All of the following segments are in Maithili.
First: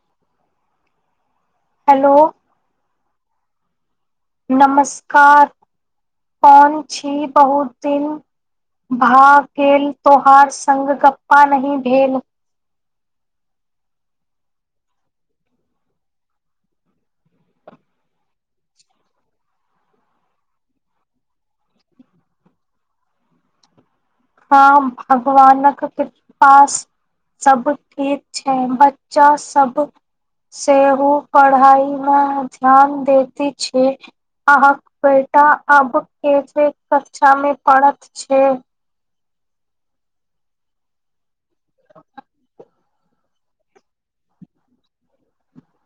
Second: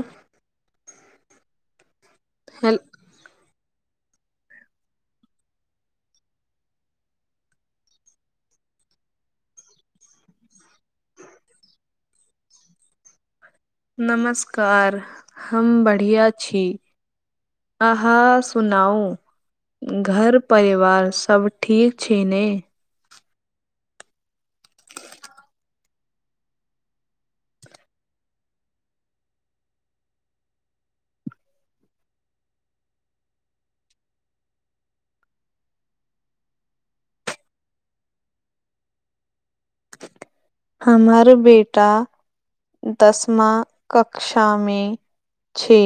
उँह हेलो हेल नमस्कार कोन छी बहुत दिन भा गेल तोहार संग गप्पा नही भेल। नमस्कार हम बढ़िया छी, अहाँ सुनाउ घर परिवार सब ठीक छै ने। हाँ भगवानक कृपा से सब ठीक छै, बच्चा सब सेहो पढ़ाई मे ध्यान देैत छै, अहाँ के बेटा अब केचे कक्षा मे पढ़त छे। हमर बेटा दसमा कक्षा मे छै,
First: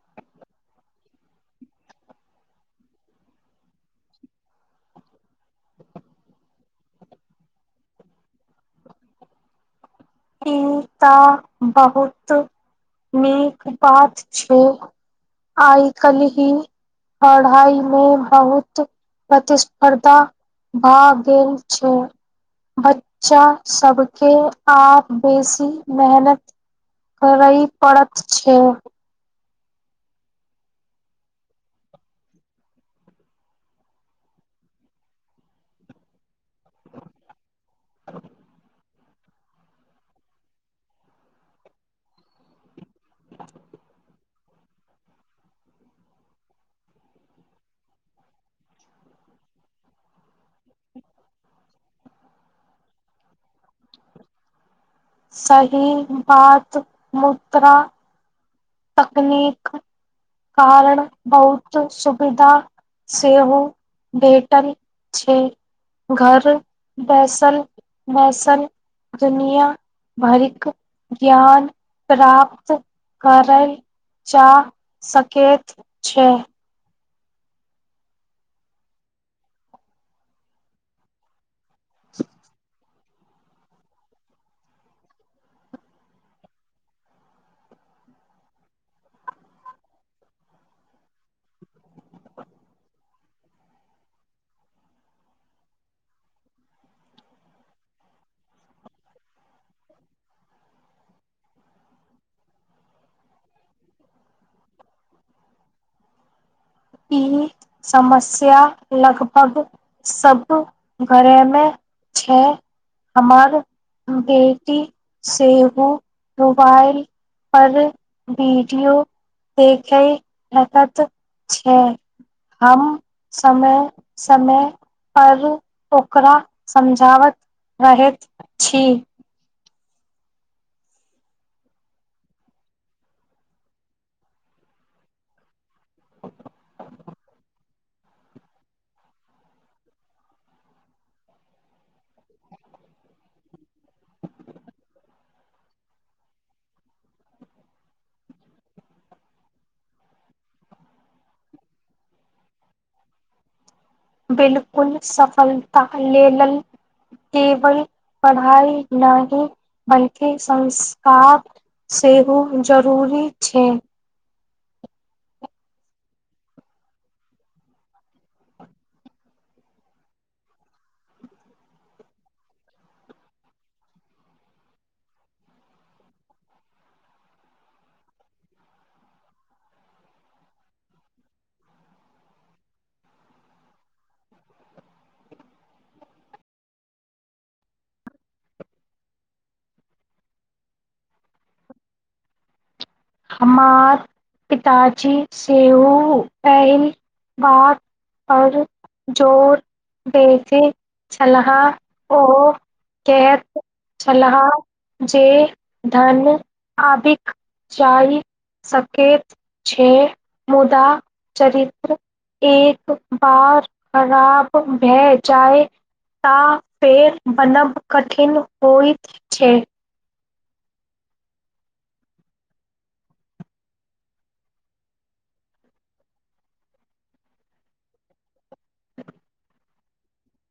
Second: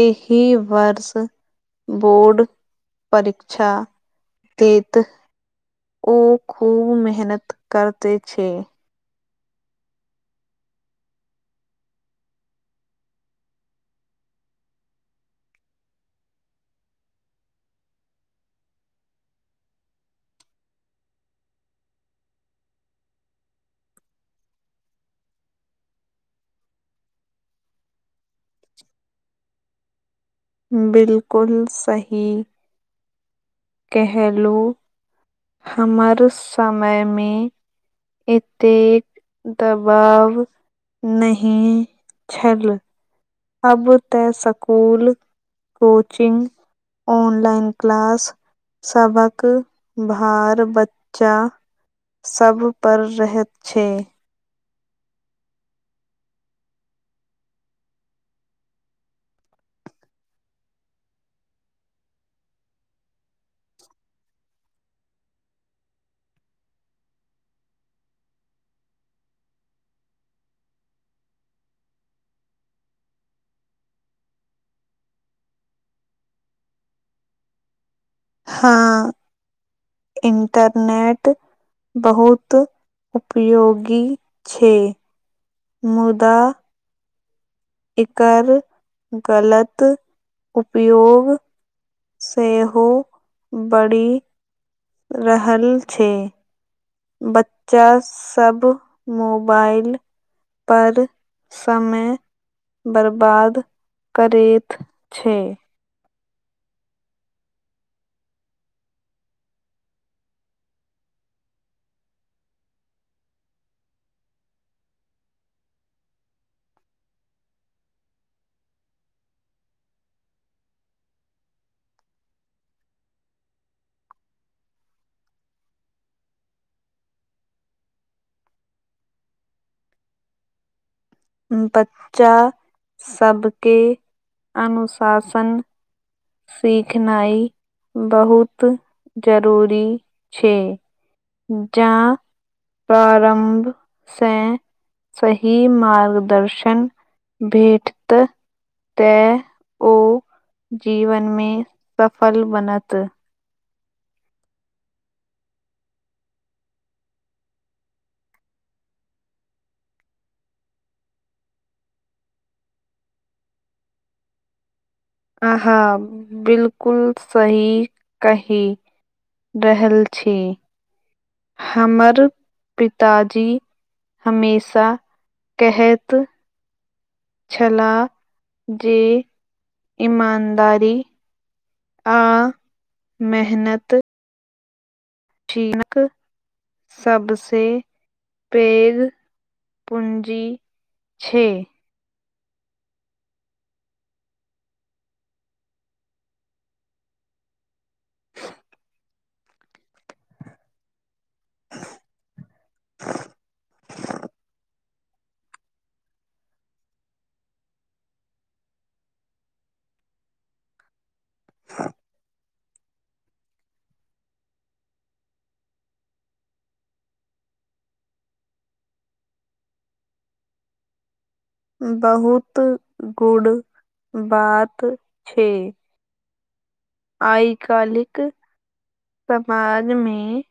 एहि वर्ष बोर्ड परीक्षा देैत, ओ खूब मेहनत करते छै। ई तऽ बहुत नीक बात छै, आय कल्हि पढ़ाई मे बहुत प्रतिस्पर्धा भा गेल छै, बच्चा सबके आब बेसी मेहनत करय पड़त छै। बिलकुल सही केहलु हमर समय मे एतेक दबाव नहि छल। अब ते सकुल, कोचिंग, ऑनलाइन क्लास सबक भार बच्चा सब पर रहत छै। सही बात मुद्रा तकनीक कारण बहुत सुविधा सेहो भेटल छै, घर बैसल-बैसल दुनिया भरिक ज्ञान प्राप्त कर ल जा सकैत छै। हाँ इंटरनेट बहुत उपयोगी छै, मुदा एकर गलत उपयोग सेहो बढ़ि रहल छै। बच्चा सब मुबाएल पर समय बर्बाद करैत छै। ई समस्या लगभग सब घरे मे छै, हमर बेटी सेहो मुबाएल पर वीडियो देखे लगत छै, हम समय-समय पर ओकरा समझाबत रहैत छी। ह्म्म बच्चा सबके अनुशासन सिखनाय बहुत जरूरी छै, जा प्ररम्भ से सही मार्गदर्शन भेटत तै ओ जीवन मे सफल बनत बिलकुल सफलता लेलल केवल पढ़ाई नहि, बल्कि संस्कार सेहो जरूरी छै। अहा बिलकुल सही कहि रहल छी, हमर पिताजी हमेशा केहैत छला जे ईमानदारी आ मेहनत चीनकक सबसे पैघ पूंजी छै। हमर पिताजी सेहो एहि बात पर जोर देैत छलाह ओ कहैत छलाह जे धन आबिक जाय सकैत छै मुदा चरित्र एक बार खराब भए जाय ता फेर बनब कठिन होइत छै। बहुत गुड बात छै। आइ कालिक समाजमे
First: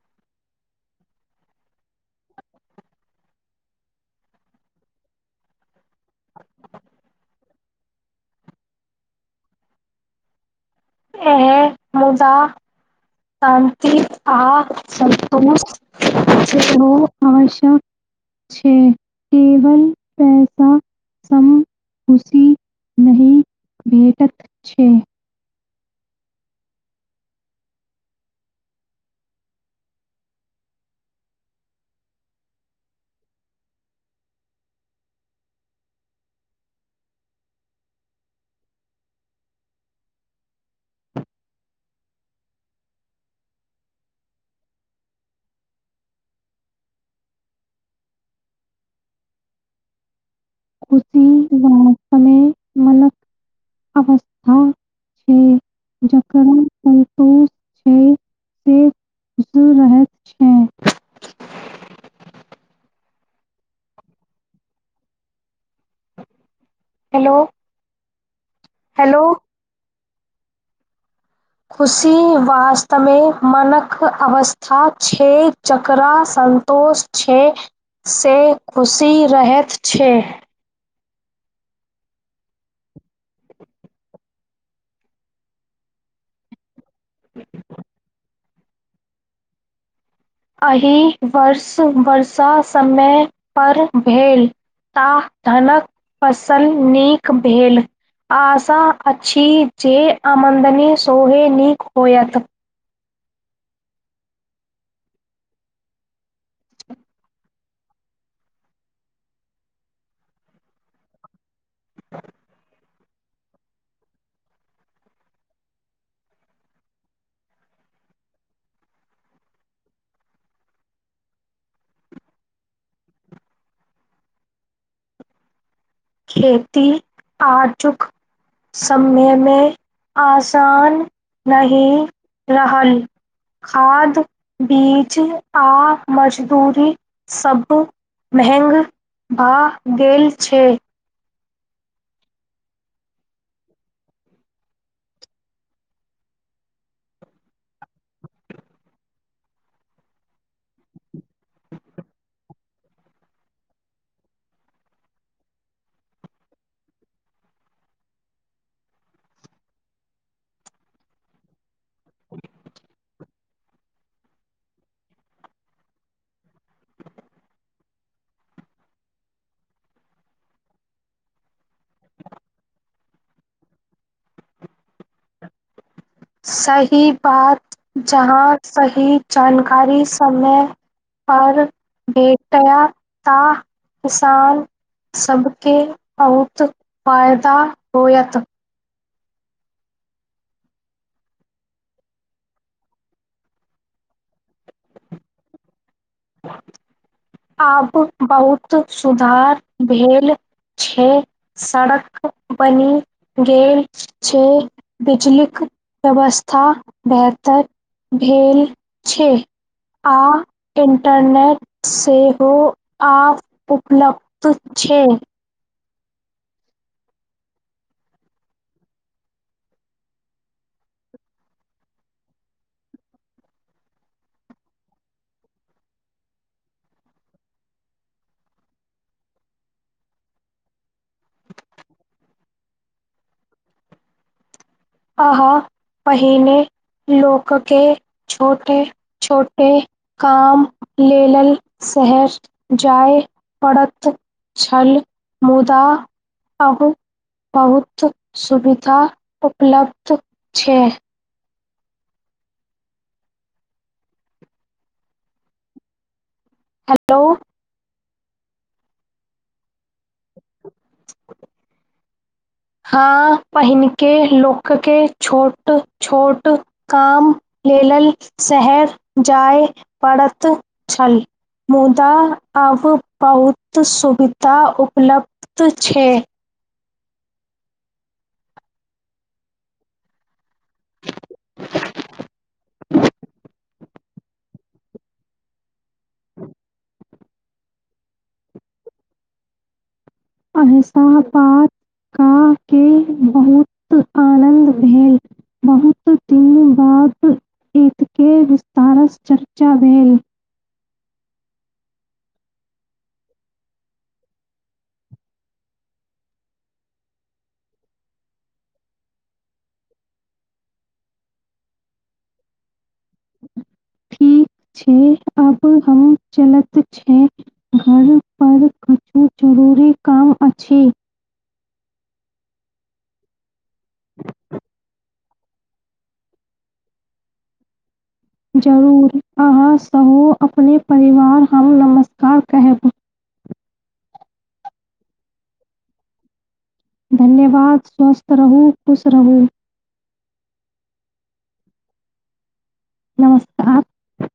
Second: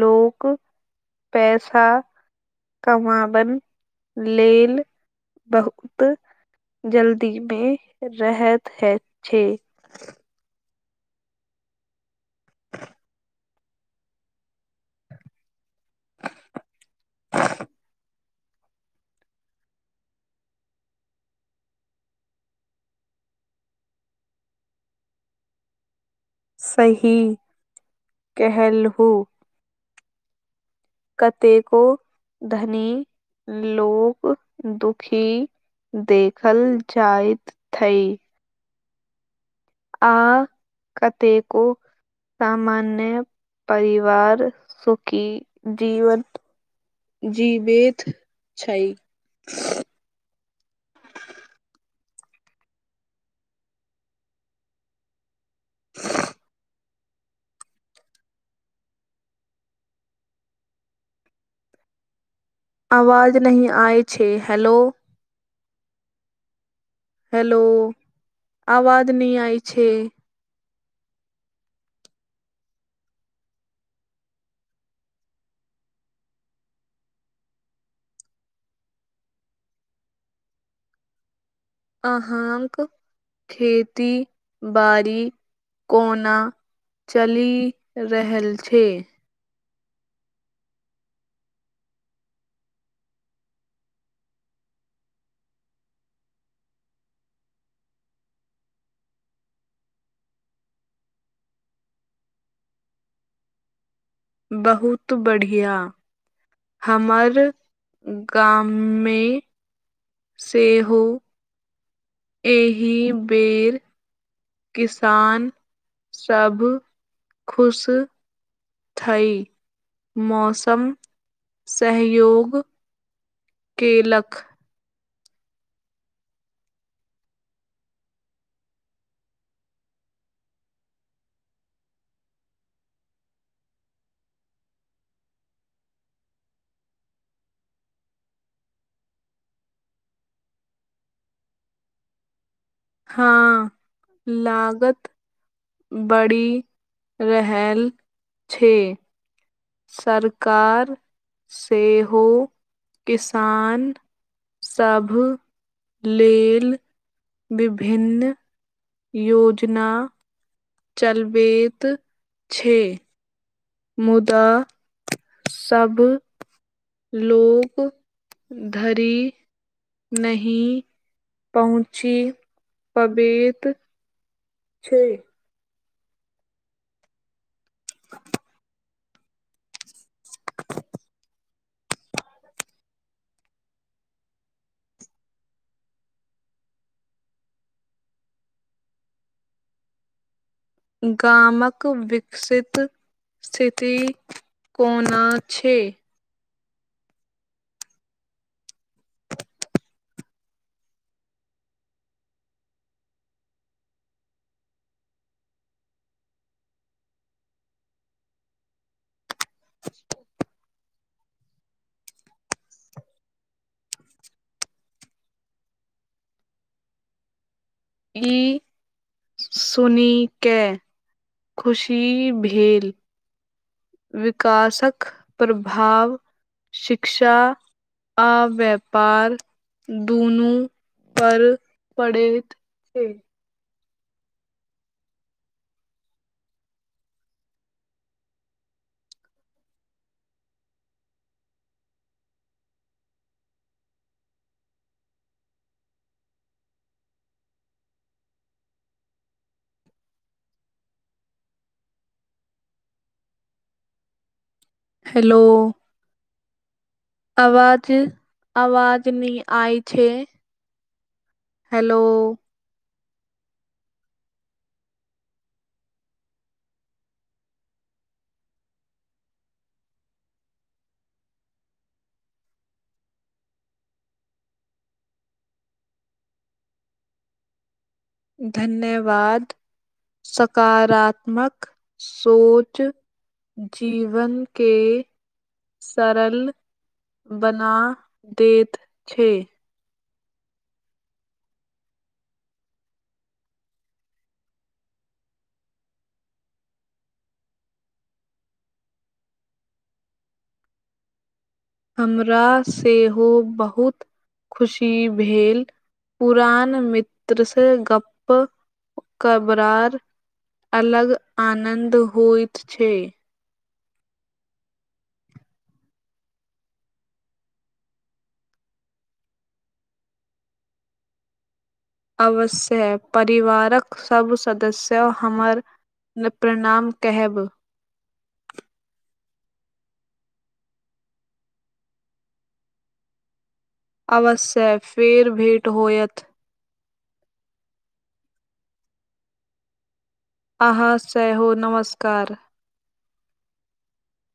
लोक पैसा कमाबन लेल बहुत जल्दीमे रहैत ह छै। एहि मुदा शान्ति आ सन्तोष्ट सेहो आवश्यक छै, केवल पैसा सम खुशी नहि भेटत छै। सही केहलु। कतेको धनी लोग दुखी देखल जाएत थै। आ कतेको सामान्य परिवार सुखी जीवन जीवित छै। खुशी व समय मलक अवस्था छै। जकरन। से रहैत छै आवाज नह आइ छै हैेलो। हेलो हैेलो आवाज न हेलो आय छै। खुशी वास्तवमे मनक अवस्था छै जकरा सन्तोष छै से खुशी रहैत छै। अहाँक खेती बड़ी कोना चलि रहल छै। छ। एहि वर्ष वर्षा समय पर भेल ता धनक फसल नीक भेल आशा अछि जे आमदनी सोहे नीक होयत। बहुत बढ़िया हमर गाममे सेहो ए। ही बेर किसान सब खुश ई मौसम सहयोग केलक। खेती आजुक समय मे आसान नहि रहल खाद बीज आ मजदूरी सब महंग भए गेल छै। हँ लागत बढ़ि रहलल छै। सरकार सेहो किसान सभ लेल विभिन्न योजना चलबैत छै। मुदा सबब लोक धरि नी पहुँची पबत छै। सही बात जहाँ सही जानकारी समय परर भेटय तऽ किसान सबबके बहुत फायदा होयत। गामक विकसित स्थिति कोना छै। आब बहुत सुधार भेल छै सड़क बनि गेल छै बिजलीक व्यवस्था बेहतर भेल छै। आ इन्टरनेट सेहो आ उपलब्ध छै। ई सुने खुशी भेल। विकासक प्रभाव शिक्षा आ व्यापार दुनू पर पड़ैत छै। अह पहिने लोकके छोटे छोटे काम लेल शहर जाय पड़ैत छल मुदा अ बहुत सुविधा उपलब्ध छै। हेलो। हेलो आवाज़ अवाज न आय छै। [inaudible] हेलो। हाँ पहिनके लोक के छोट-छोट काम लेलल शहर जाय पड़त छल, मुदा अब बहुत सुविधा उपलब्ध छै। धन्यवाद, सकारात्मक सोच जीवन के सरल बना दैत छै। अहस पाताके बहुत आनन्द भेल बहुत दिन बाद एतके विस्तारस चर्चा भेल हमरा सेहो बहुत खुशी भेल पुरान मित्रसँ गप्प कबरार अलग आनन्द होइत छै। ठीक छै आब हम चलैत छै घर पर किछु जरूरी काम अछि। अवश्य हय परिवारक सब सदस्य हमर न प्रणाम केहेब। जरूर, अहाँ सहो अपने परिवार हम नमस्कार केहेब। अवश्य फेर भेट होयत। धन्यवाद स्वस्थ रहु, खुश रहु। अहाँ सेहो नमस्कार। नमस्कार।